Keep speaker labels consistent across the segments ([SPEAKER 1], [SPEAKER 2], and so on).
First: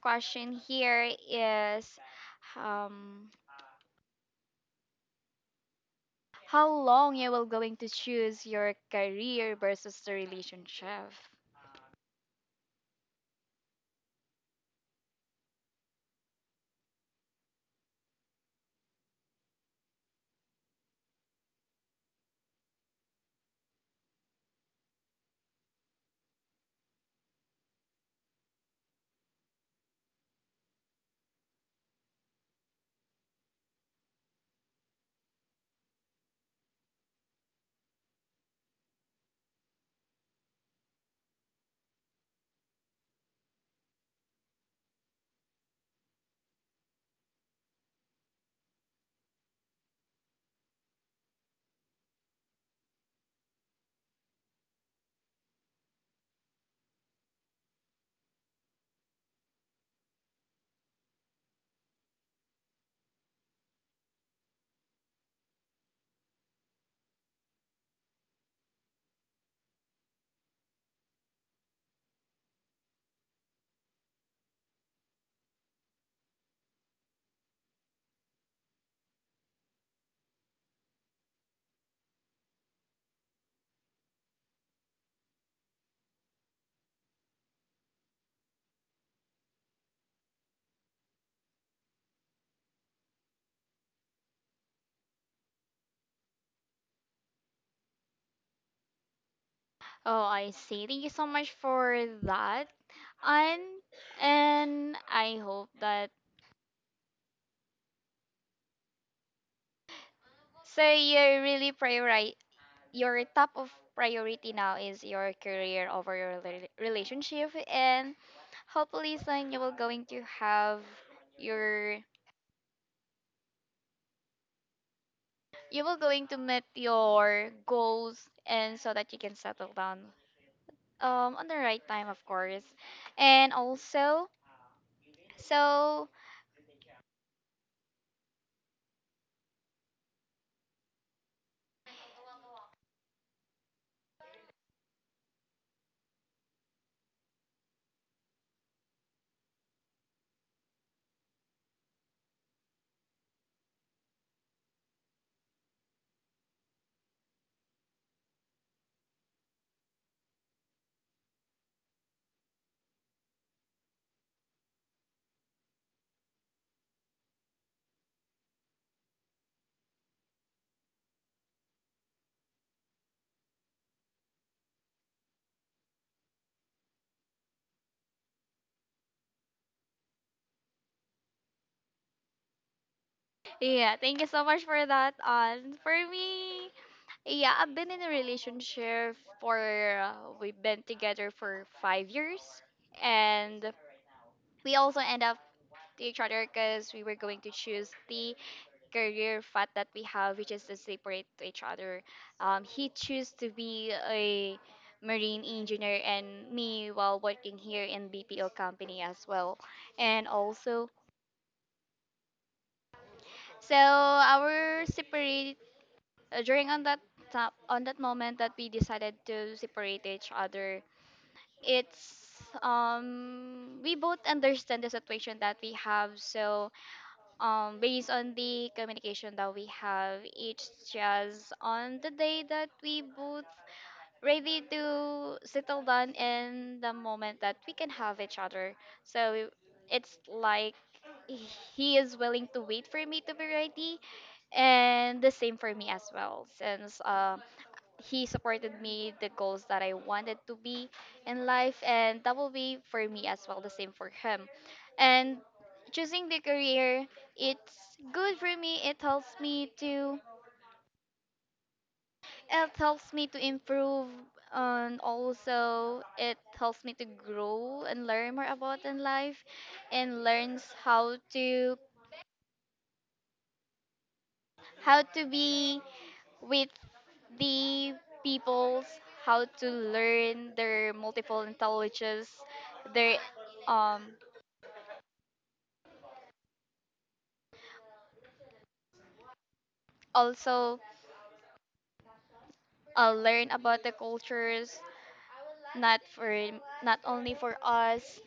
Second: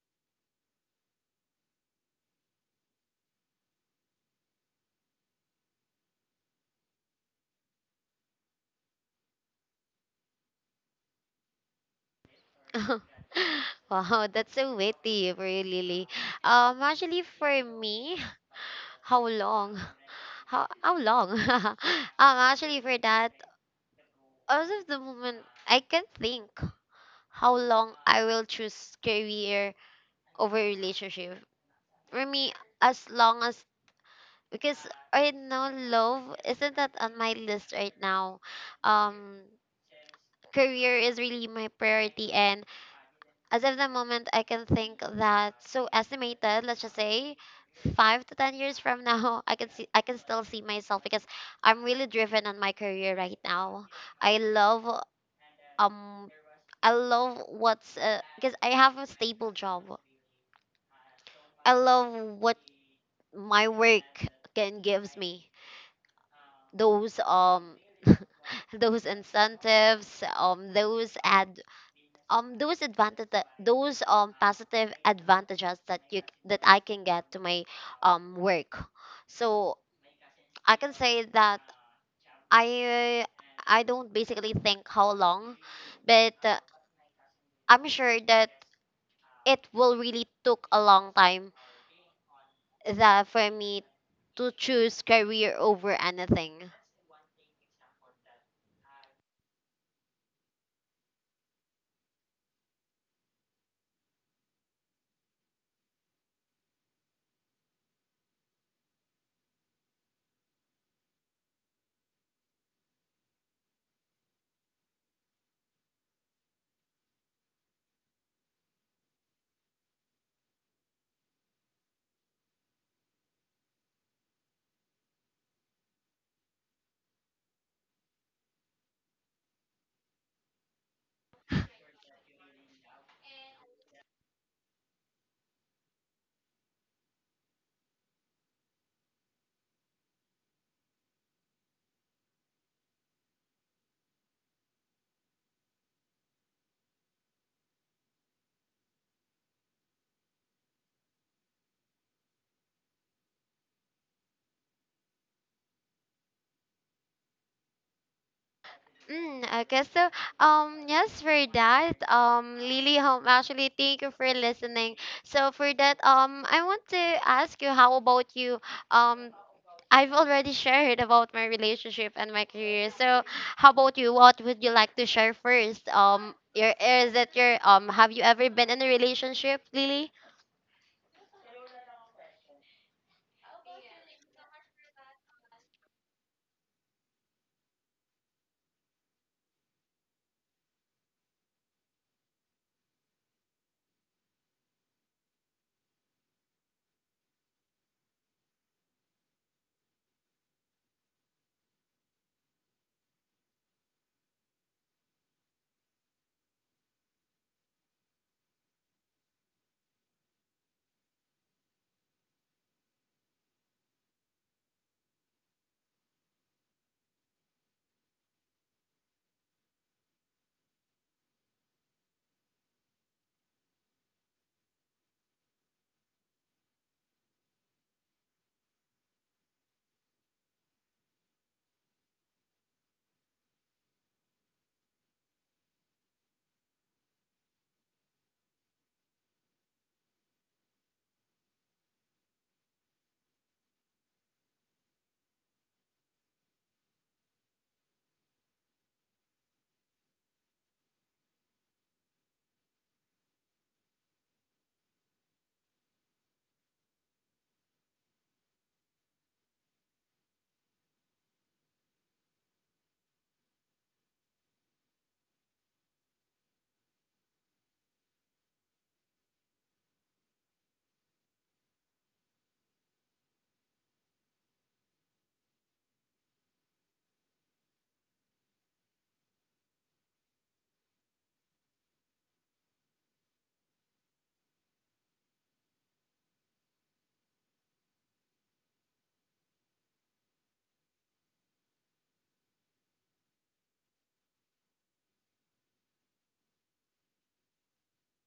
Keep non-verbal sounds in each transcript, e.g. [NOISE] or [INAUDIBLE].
[SPEAKER 1] question here is um how long you will going to choose your career versus the relationship?
[SPEAKER 2] [LAUGHS] Wow, that's so witty, really. Actually, for me, [LAUGHS] how long? [LAUGHS] How long? [LAUGHS] Actually, for that, as of the moment, I can think how long I will choose career over relationship. For me, as long as because I know love isn't that on my list right now. Um, career is really my priority, and as of the moment, I can think that, so estimated, let's just say 5 to 10 years from [LAUGHS] now, I can see, I can still see myself because I'm really driven on my career right now. I love um I love what's because I have a stable job. I love what my work can gives me. Those incentives, those ad those advantage, those positive advantages that that I can get to my work. So I can say that I I don't basically think how long, but I'm sure that it will really took a long time that for me to choose career over anything.
[SPEAKER 1] Oh, I see. Thank you so much for that. And and I hope that, so you're really prioritize, your top of priority now is your career over your relationship, and hopefully soon you will going to have your you were going to meet your goals, and so that you can settle down on the right time, of course, and also so
[SPEAKER 2] Mm, okay, so yes, for that, Lily Home, actually thank you for listening. So for that, I want to ask you how about you. um I've already [LAUGHS] shared about my relationship and my career. So how about you? What would you like to share first? Your is it your have you ever been in a relationship, Lily?
[SPEAKER 1] yeah, thank you so much for that, on. For me, yeah, I've been in a relationship for, uh, we've been together for 5 years, and we also end up to each other because we were going to choose the career path that we have, which is to separate to each other. He chose to be a marine engineer, and me while working here in BPO company as well. And also, so our separate, during on that top, on that moment that we decided to separate each other, it's, we both understand the situation that we have, so based on the communication that we have, it's just on the day that we both ready to settle down, in the moment that we can have each other. So it's like, he is willing to wait for me to be ready, and the same for me as well, since he supported me the goals that I wanted to be in life, and that will be for me as well the same for him. And choosing the career, it's good for me, it helps me to improve, and also it helps me to grow and learn more about in life, and learns how to be with the peoples, how to learn their multiple intelligences, their, um also, learn about the cultures, not for not only for us,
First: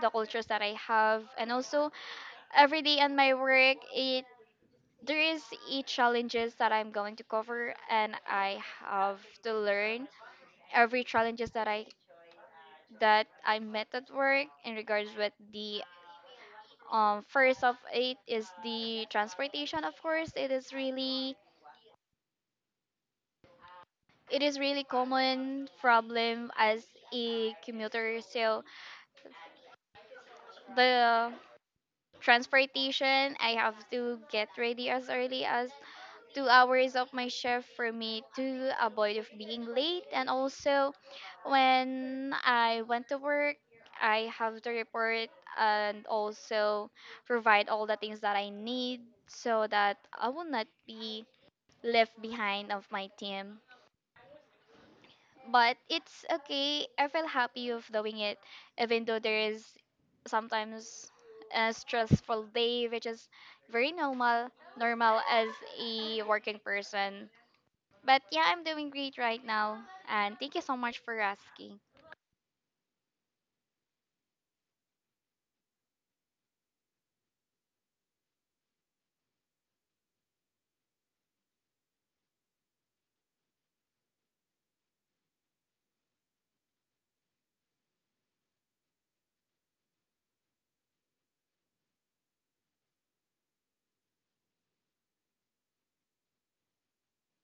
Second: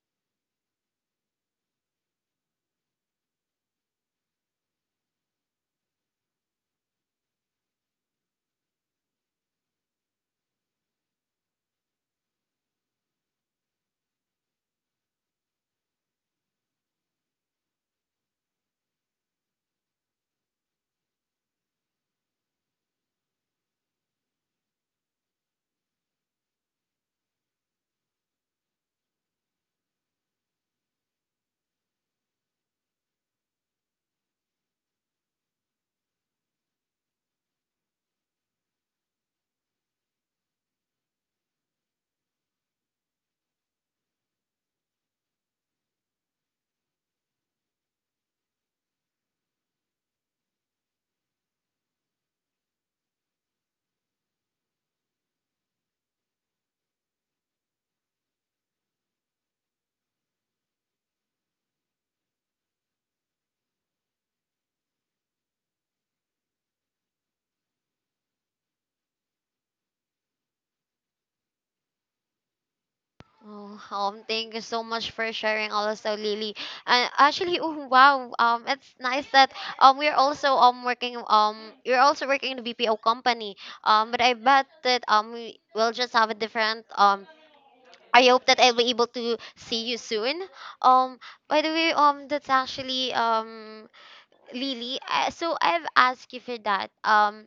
[SPEAKER 1] the cultures that I have. And also, every day in my work, it there is a challenges that I'm going to cover, and I have to learn every challenges that I met at work, in regards with the, first of it is the transportation. Of course, it is really, common problem as a commuter. So the transportation, I have to get ready as early as 2 hours of my shift for me to avoid of being late. And also, when I went to work, I have to report and also provide all the things that I need, so that I will not be left behind of my team. But it's okay, I feel happy of doing it, even though there is sometimes a stressful day, which is very normal, normal as a working person. But yeah, I'm doing great right now, and thank you so much for asking.
[SPEAKER 2] Oh, thank you so much for sharing also, Lily. And actually, [LAUGHS] oh, wow, it's nice that we're also working you're also working in the BPO company. But I bet that we will just have a different. I hope that I'll be able to see you soon. Um, by the way, that's actually Lily. So I've asked you for that.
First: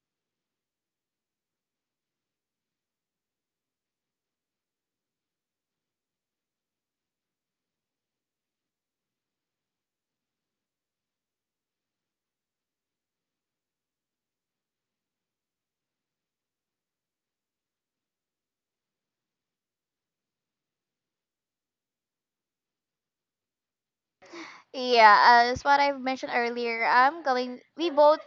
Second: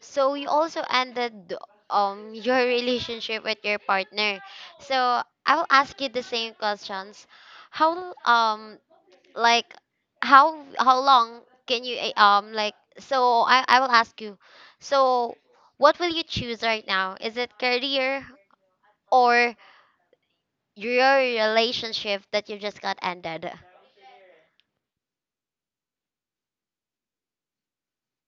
[SPEAKER 2] So you also ended [LAUGHS] your relationship with your partner. So I will ask you the same questions. How like how long can you eh, like so I will ask you. So what will you choose right now? Is it career or your relationship that you just got ended?
[SPEAKER 1] Yeah, as what I've mentioned earlier, I'm going. We both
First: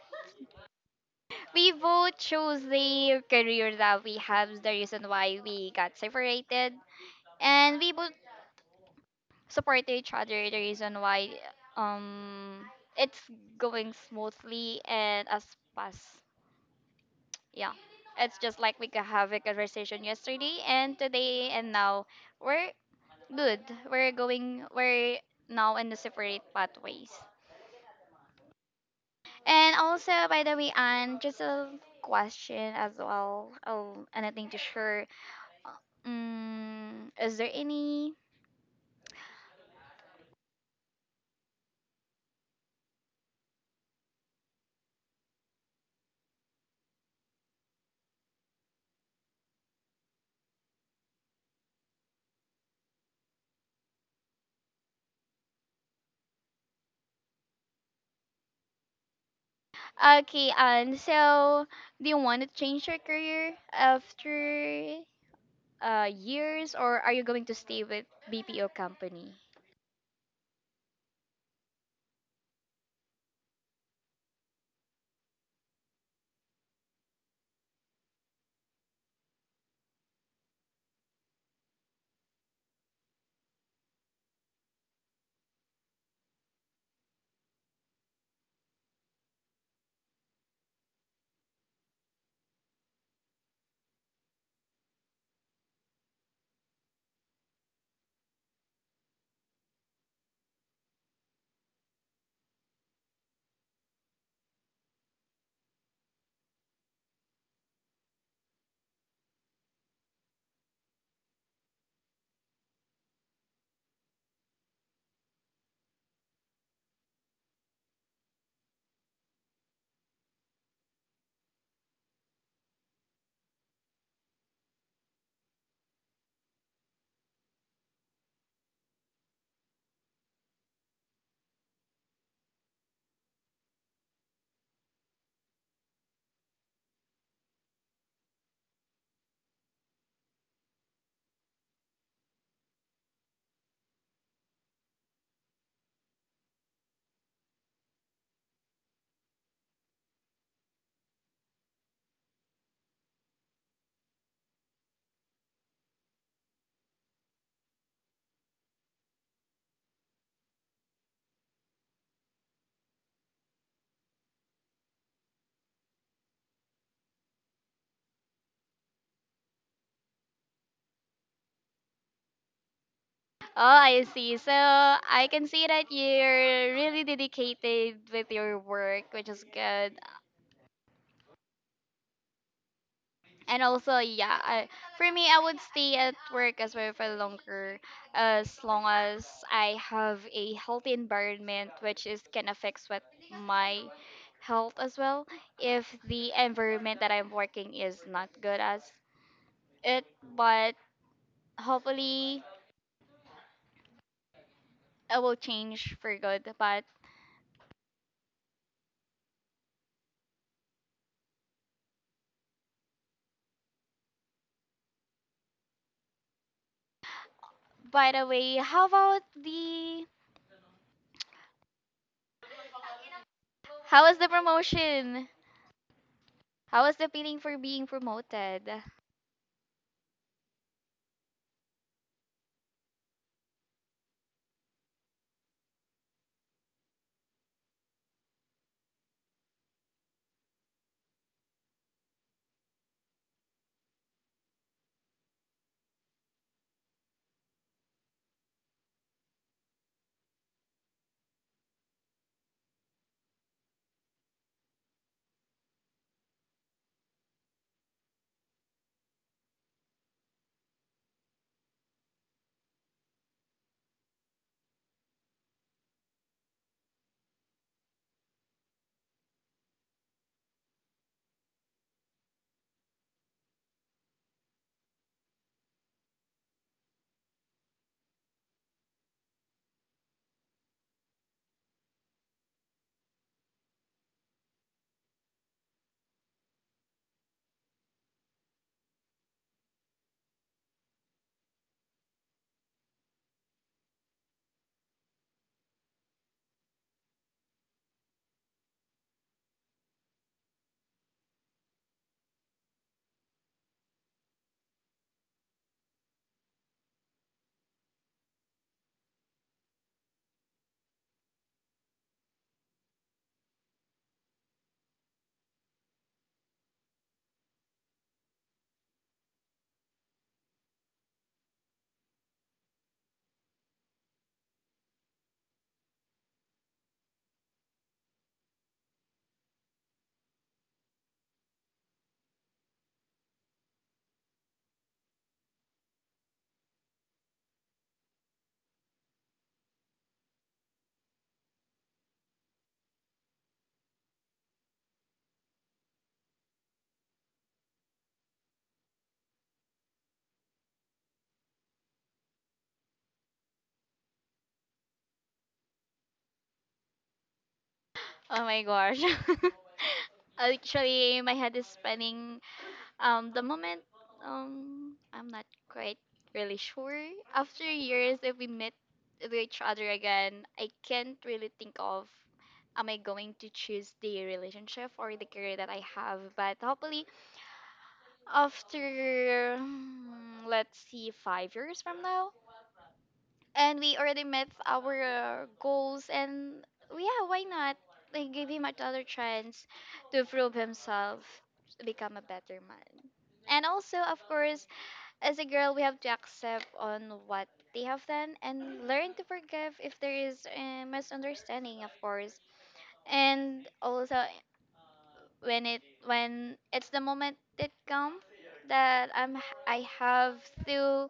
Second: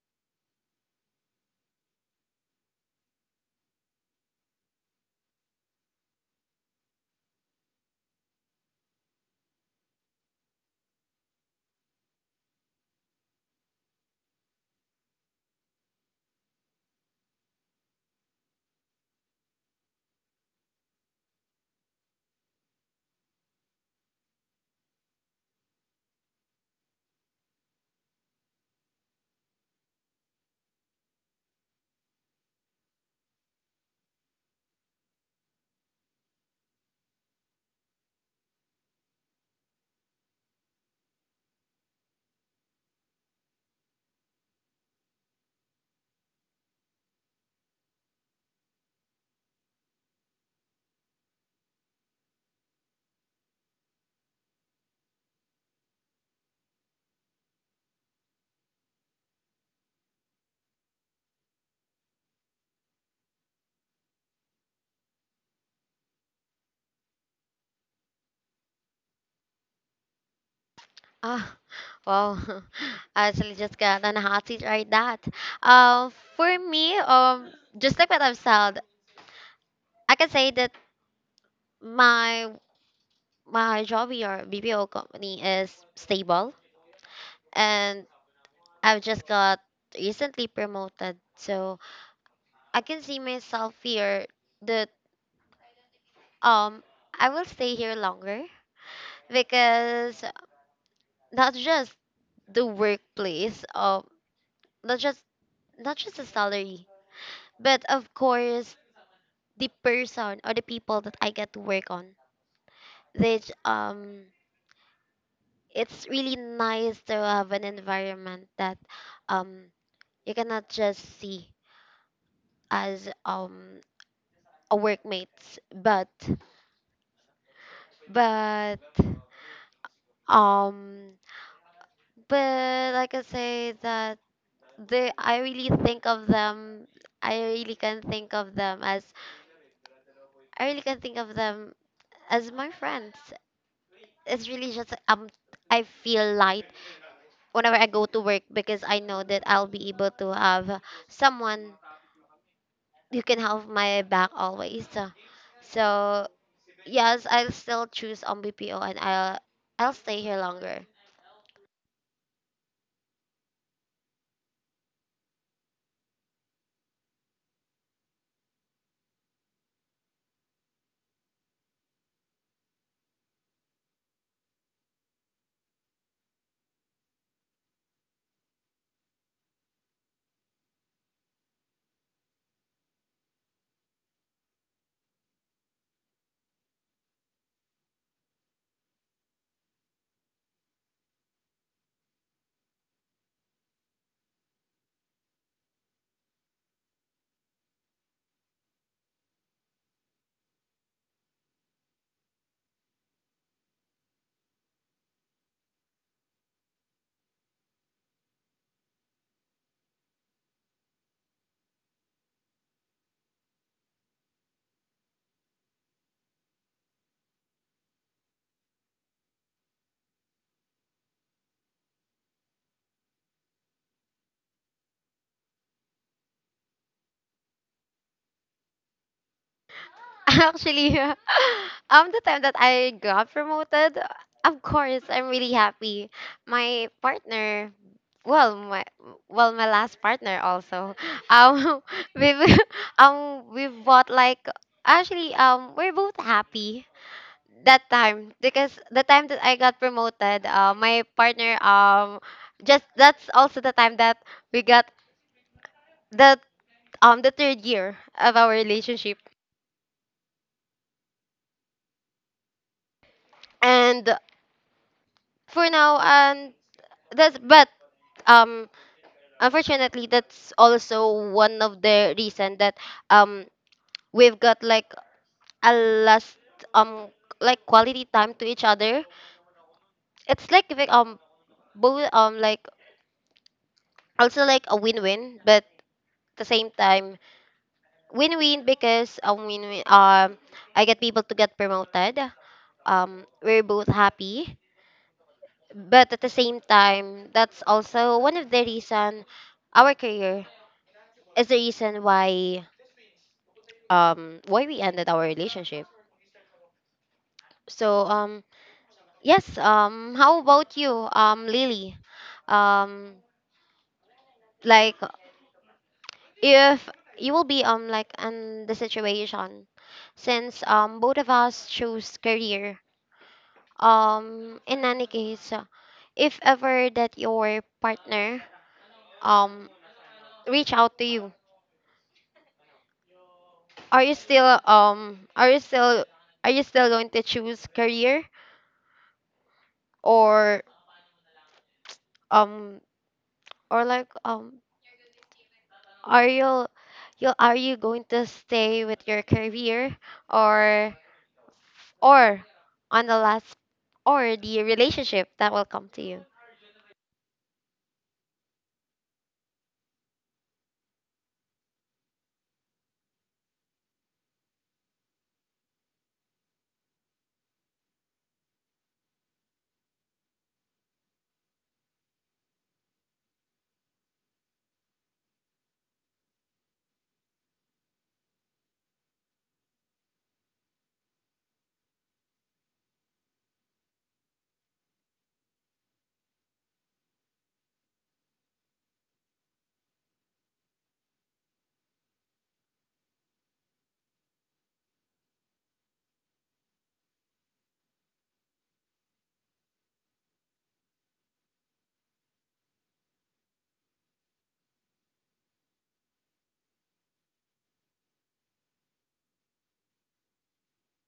[SPEAKER 1] we both chose the career that we have, the reason why we got separated, and we both support each other, the reason why, um it's going smoothly and as fast. Yeah, it's just like, we could have a conversation yesterday and today, and now we're good, we're now in the separate pathways. And also, by the way, Anne, just a question as well. Oh, anything to share? Uh, is there any... Okay, so, do you want to change your career after, years, or are you going to stay with BPO company?
[SPEAKER 2] Ah, [LAUGHS] wow. [LAUGHS] I actually just got on a hot seat right that. Um, for me, um, just like what I've said, I can say that my my job or BPO company is stable and I've just got recently promoted. So I can see myself here that um I will stay here longer because not just the workplace, not just the salary, but of course the person or the people that I get to work on. They j- um it's really nice to have an environment that um you cannot just see as a workmates, but but um but like I say that they I really think of them I really can think of them as I really can think of them as my friends. It's really just I feel light whenever I go to work because I know that I'll be able to have someone you can have my back always. So, so yes, I'll still choose on BPO and I'll stay here longer.
[SPEAKER 1] Oh, I see. So I can see that you're really dedicated with your work, which is good. And also, yeah, for me, I would stay at work as well for longer, as long as I have a healthy environment, which is can affect what my health as well. If the environment that I'm working is not good as it, but hopefully it will change for good. But by the way, how was the promotion, how was the feeling for being promoted?
[SPEAKER 2] [LAUGHS] Actually, [LAUGHS] the time that I got promoted, of course, I'm really happy. My partner, well, my well, my last partner also, [LAUGHS] um, [LAUGHS] we we- we bought like, actually we're both happy that time because the time that I got promoted, my partner just, that's also the time that we got the the third year of our relationship. And for now and that's but um unfortunately, that's also one of the reason that um we've got like a last um like quality time to each other. It's like if, both like also like a win-win, but at the same time win-win, because win-win, I get people to get promoted. We're both happy, but at the same time, that's also one of the reason our career is the reason why we ended our relationship. So yes, how about you, Lily, um like if you will be like in the situation since both of us choose career, in any case, if ever that your partner um reach out to you, are you still um are you still are you still going to choose career, or um or like um are you going to stay with your career, or or on the last, or the relationship that will come to you?
[SPEAKER 1] Oh my gosh. [LAUGHS] Actually, my head is spinning. The moment, I'm not quite really sure. After years, if we meet with each other again, I can't really think of, am I going to choose the relationship or the career that I have. But hopefully, after, let's see, 5 years from now, and we already met our, goals, and yeah, why not, like give him another chance to prove himself, to become a better man. And also, of course, as a girl, we have to accept on what they have done and learn to forgive if there is a misunderstanding, of course. And also, when it's the moment that come, that i have to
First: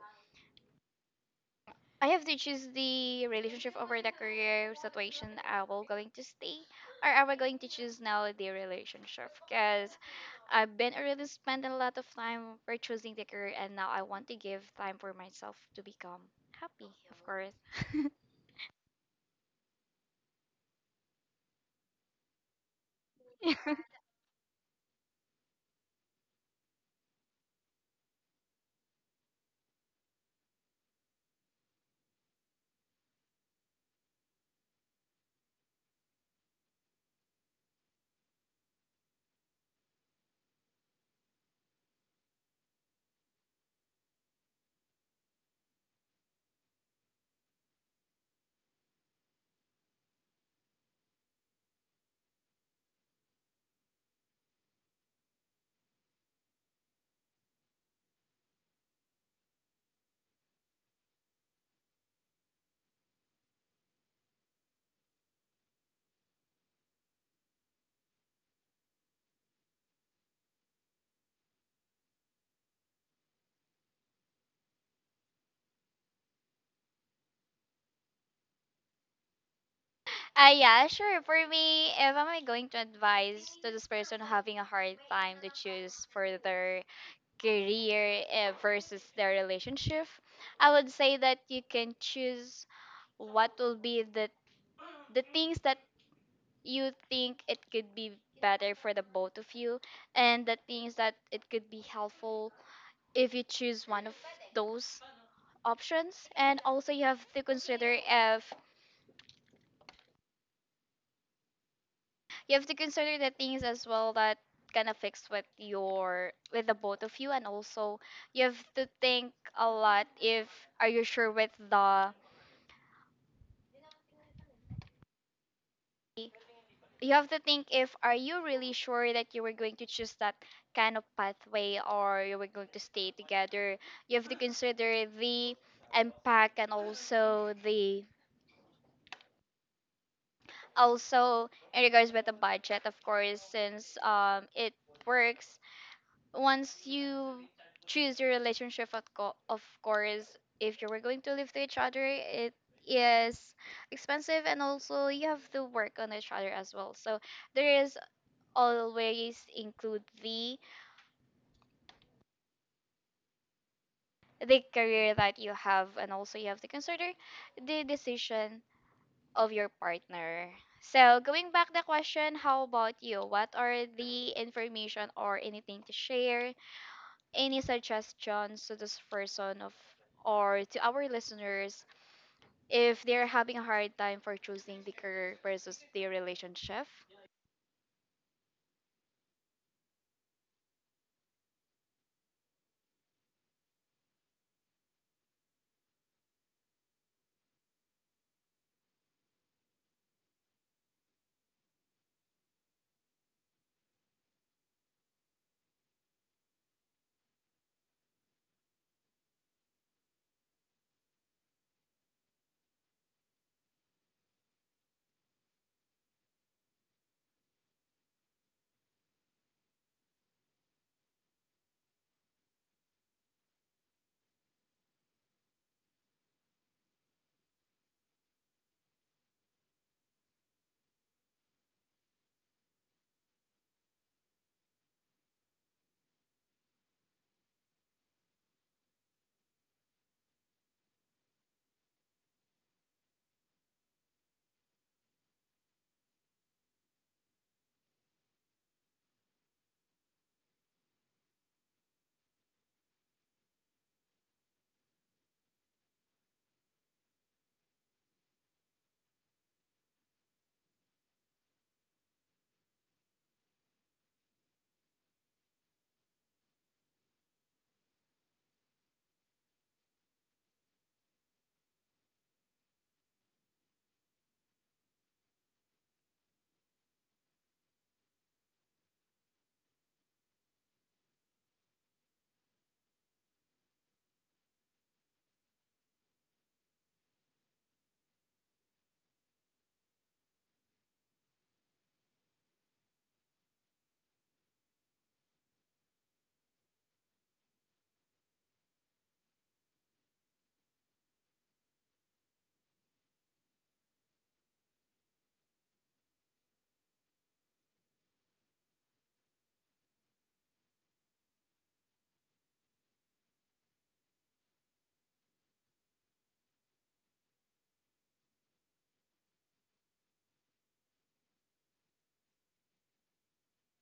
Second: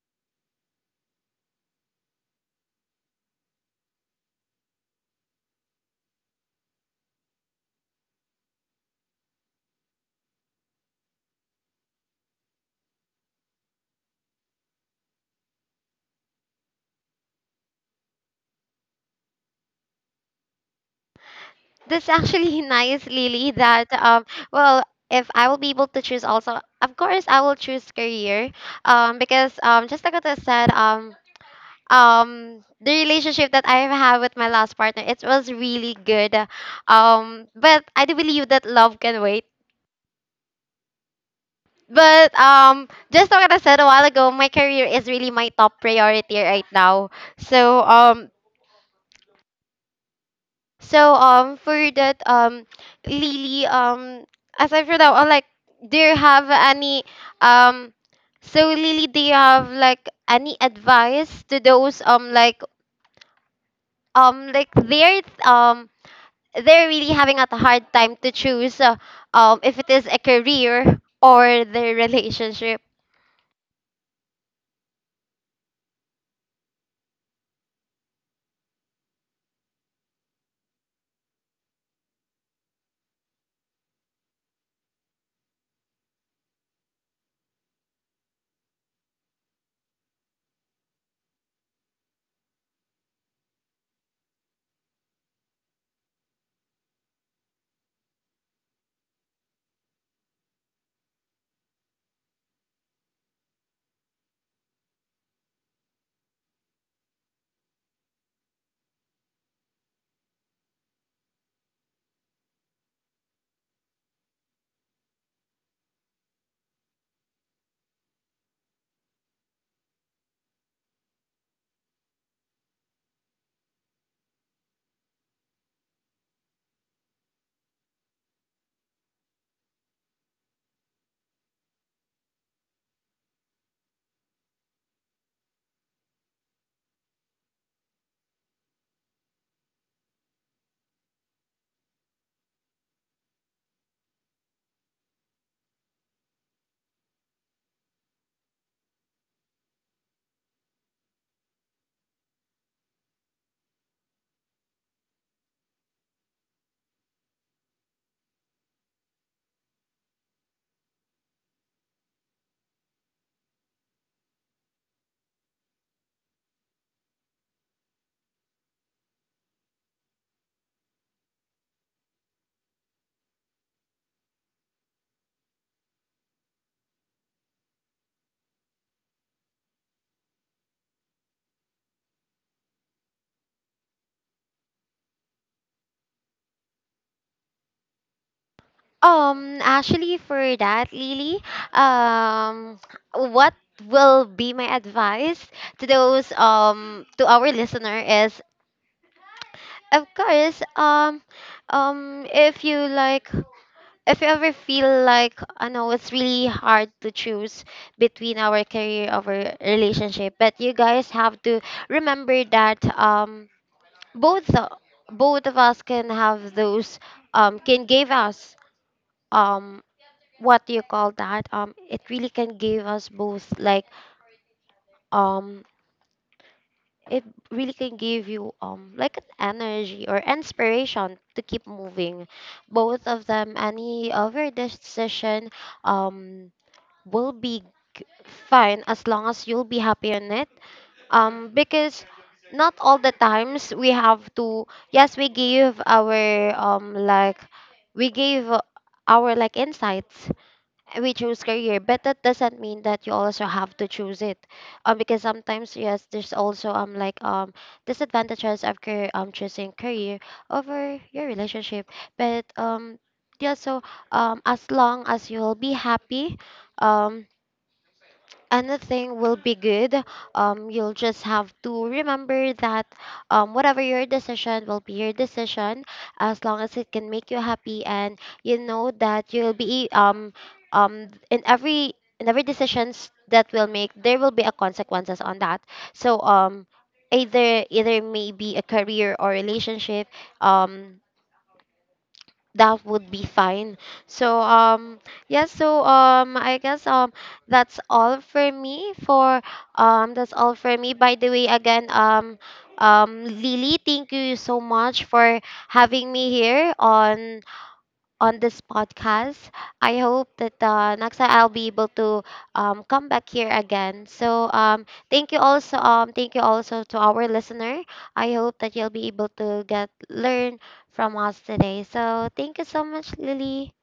[SPEAKER 1] I have to choose the relationship over the career situation, I will going to stay, or am I going to choose now the relationship? Because I've been already spending a lot of time for choosing the career, and now I want to give time for myself to become happy, of course.
[SPEAKER 2] That's actually [LAUGHS] nice, Lily. That
[SPEAKER 1] [LAUGHS]
[SPEAKER 2] well, if I will be able to choose also, of course, I will choose career. Because just like what I said, um, the relationship that I have with my last partner, it was really good. But I do believe that love can wait. But just like what I said a while ago, my career is really my top priority right now. So for that, Lily, aside from that one, like do you have any, um so Lily, do you have like any advice to those like they're really having a hard time to choose, if it is a career or their [LAUGHS] relationship?
[SPEAKER 1] Ah, yeah, sure. For me, if I'm going to advise to this person having a hard time to choose further career, versus the relationship, I would say that you can choose what will be the things that you think it could be better for the both of you, and the things that it could be helpful if you choose one of those options. And also, you have to consider, if you have to consider the things as well that kind of fix with your, with the both of you. And also, you have to think a lot, if are you sure with the you have to think if are you really sure that you were going to choose that kind of pathway, or you were going to stay together. You have to consider the impact, and also the also in regards with the budget, of course, since it works. Once you choose your relationship, of course, if you were going to live to each other, it is expensive, and also you have to work on each other as well, so there is always include the career that you have. And also, you have to consider the decision of your partner. So going back the question, how about you? What are the information, or anything to share, any suggestions to this person, of or to our listeners, if they're having a hard time for choosing the career versus the relationship?
[SPEAKER 2] Actually, for that, Lily, um, what will be my advice to those, to our listener, is, of course, if you like, if you ever feel like, I know it's really hard to choose between our career, our relationship, but you guys have to remember that both, both of us can have those, can give us um what do you call that, it really can give us both like, um it really can give you like an energy or inspiration to keep moving. Both of them, any of your decision um will be g- fine, as long as you'll be happy on it, because not all the times we have to, yes, we give our um like we give our like insights, we choose career, but that doesn't mean that you also have to choose it, because sometimes, yes, there's also disadvantages of career, choosing career over your relationship, but yeah, so, as long as you'll be happy, um anything will be good. You'll just have to remember that, whatever your decision will be, your decision, as long as it can make you happy, and you know that you'll be in every, in every decisions that will make, there will be a consequences on that. So either, either maybe a career or relationship, um that would be fine. So yeah, I guess that's all for me for that's all for me. By the way, again, Lily, thank you so much for having me here on this podcast. I hope that, next time I'll be able to, come back here again. So thank you also, thank you also to our listener. I hope that you'll be able to get learn from us today. So thank you so much, Lily.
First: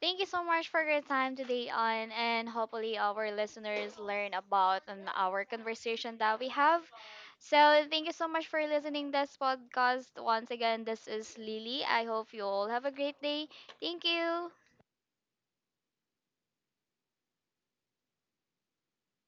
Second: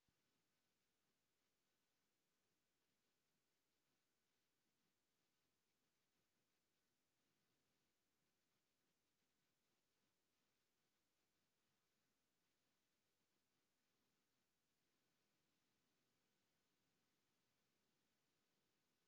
[SPEAKER 1] Thank you so much for your time today, on, and hopefully our listeners learn about on our conversation that we have. So thank you so much for listening this podcast. Once again, this is Lily. I hope you all have a great day. Thank you.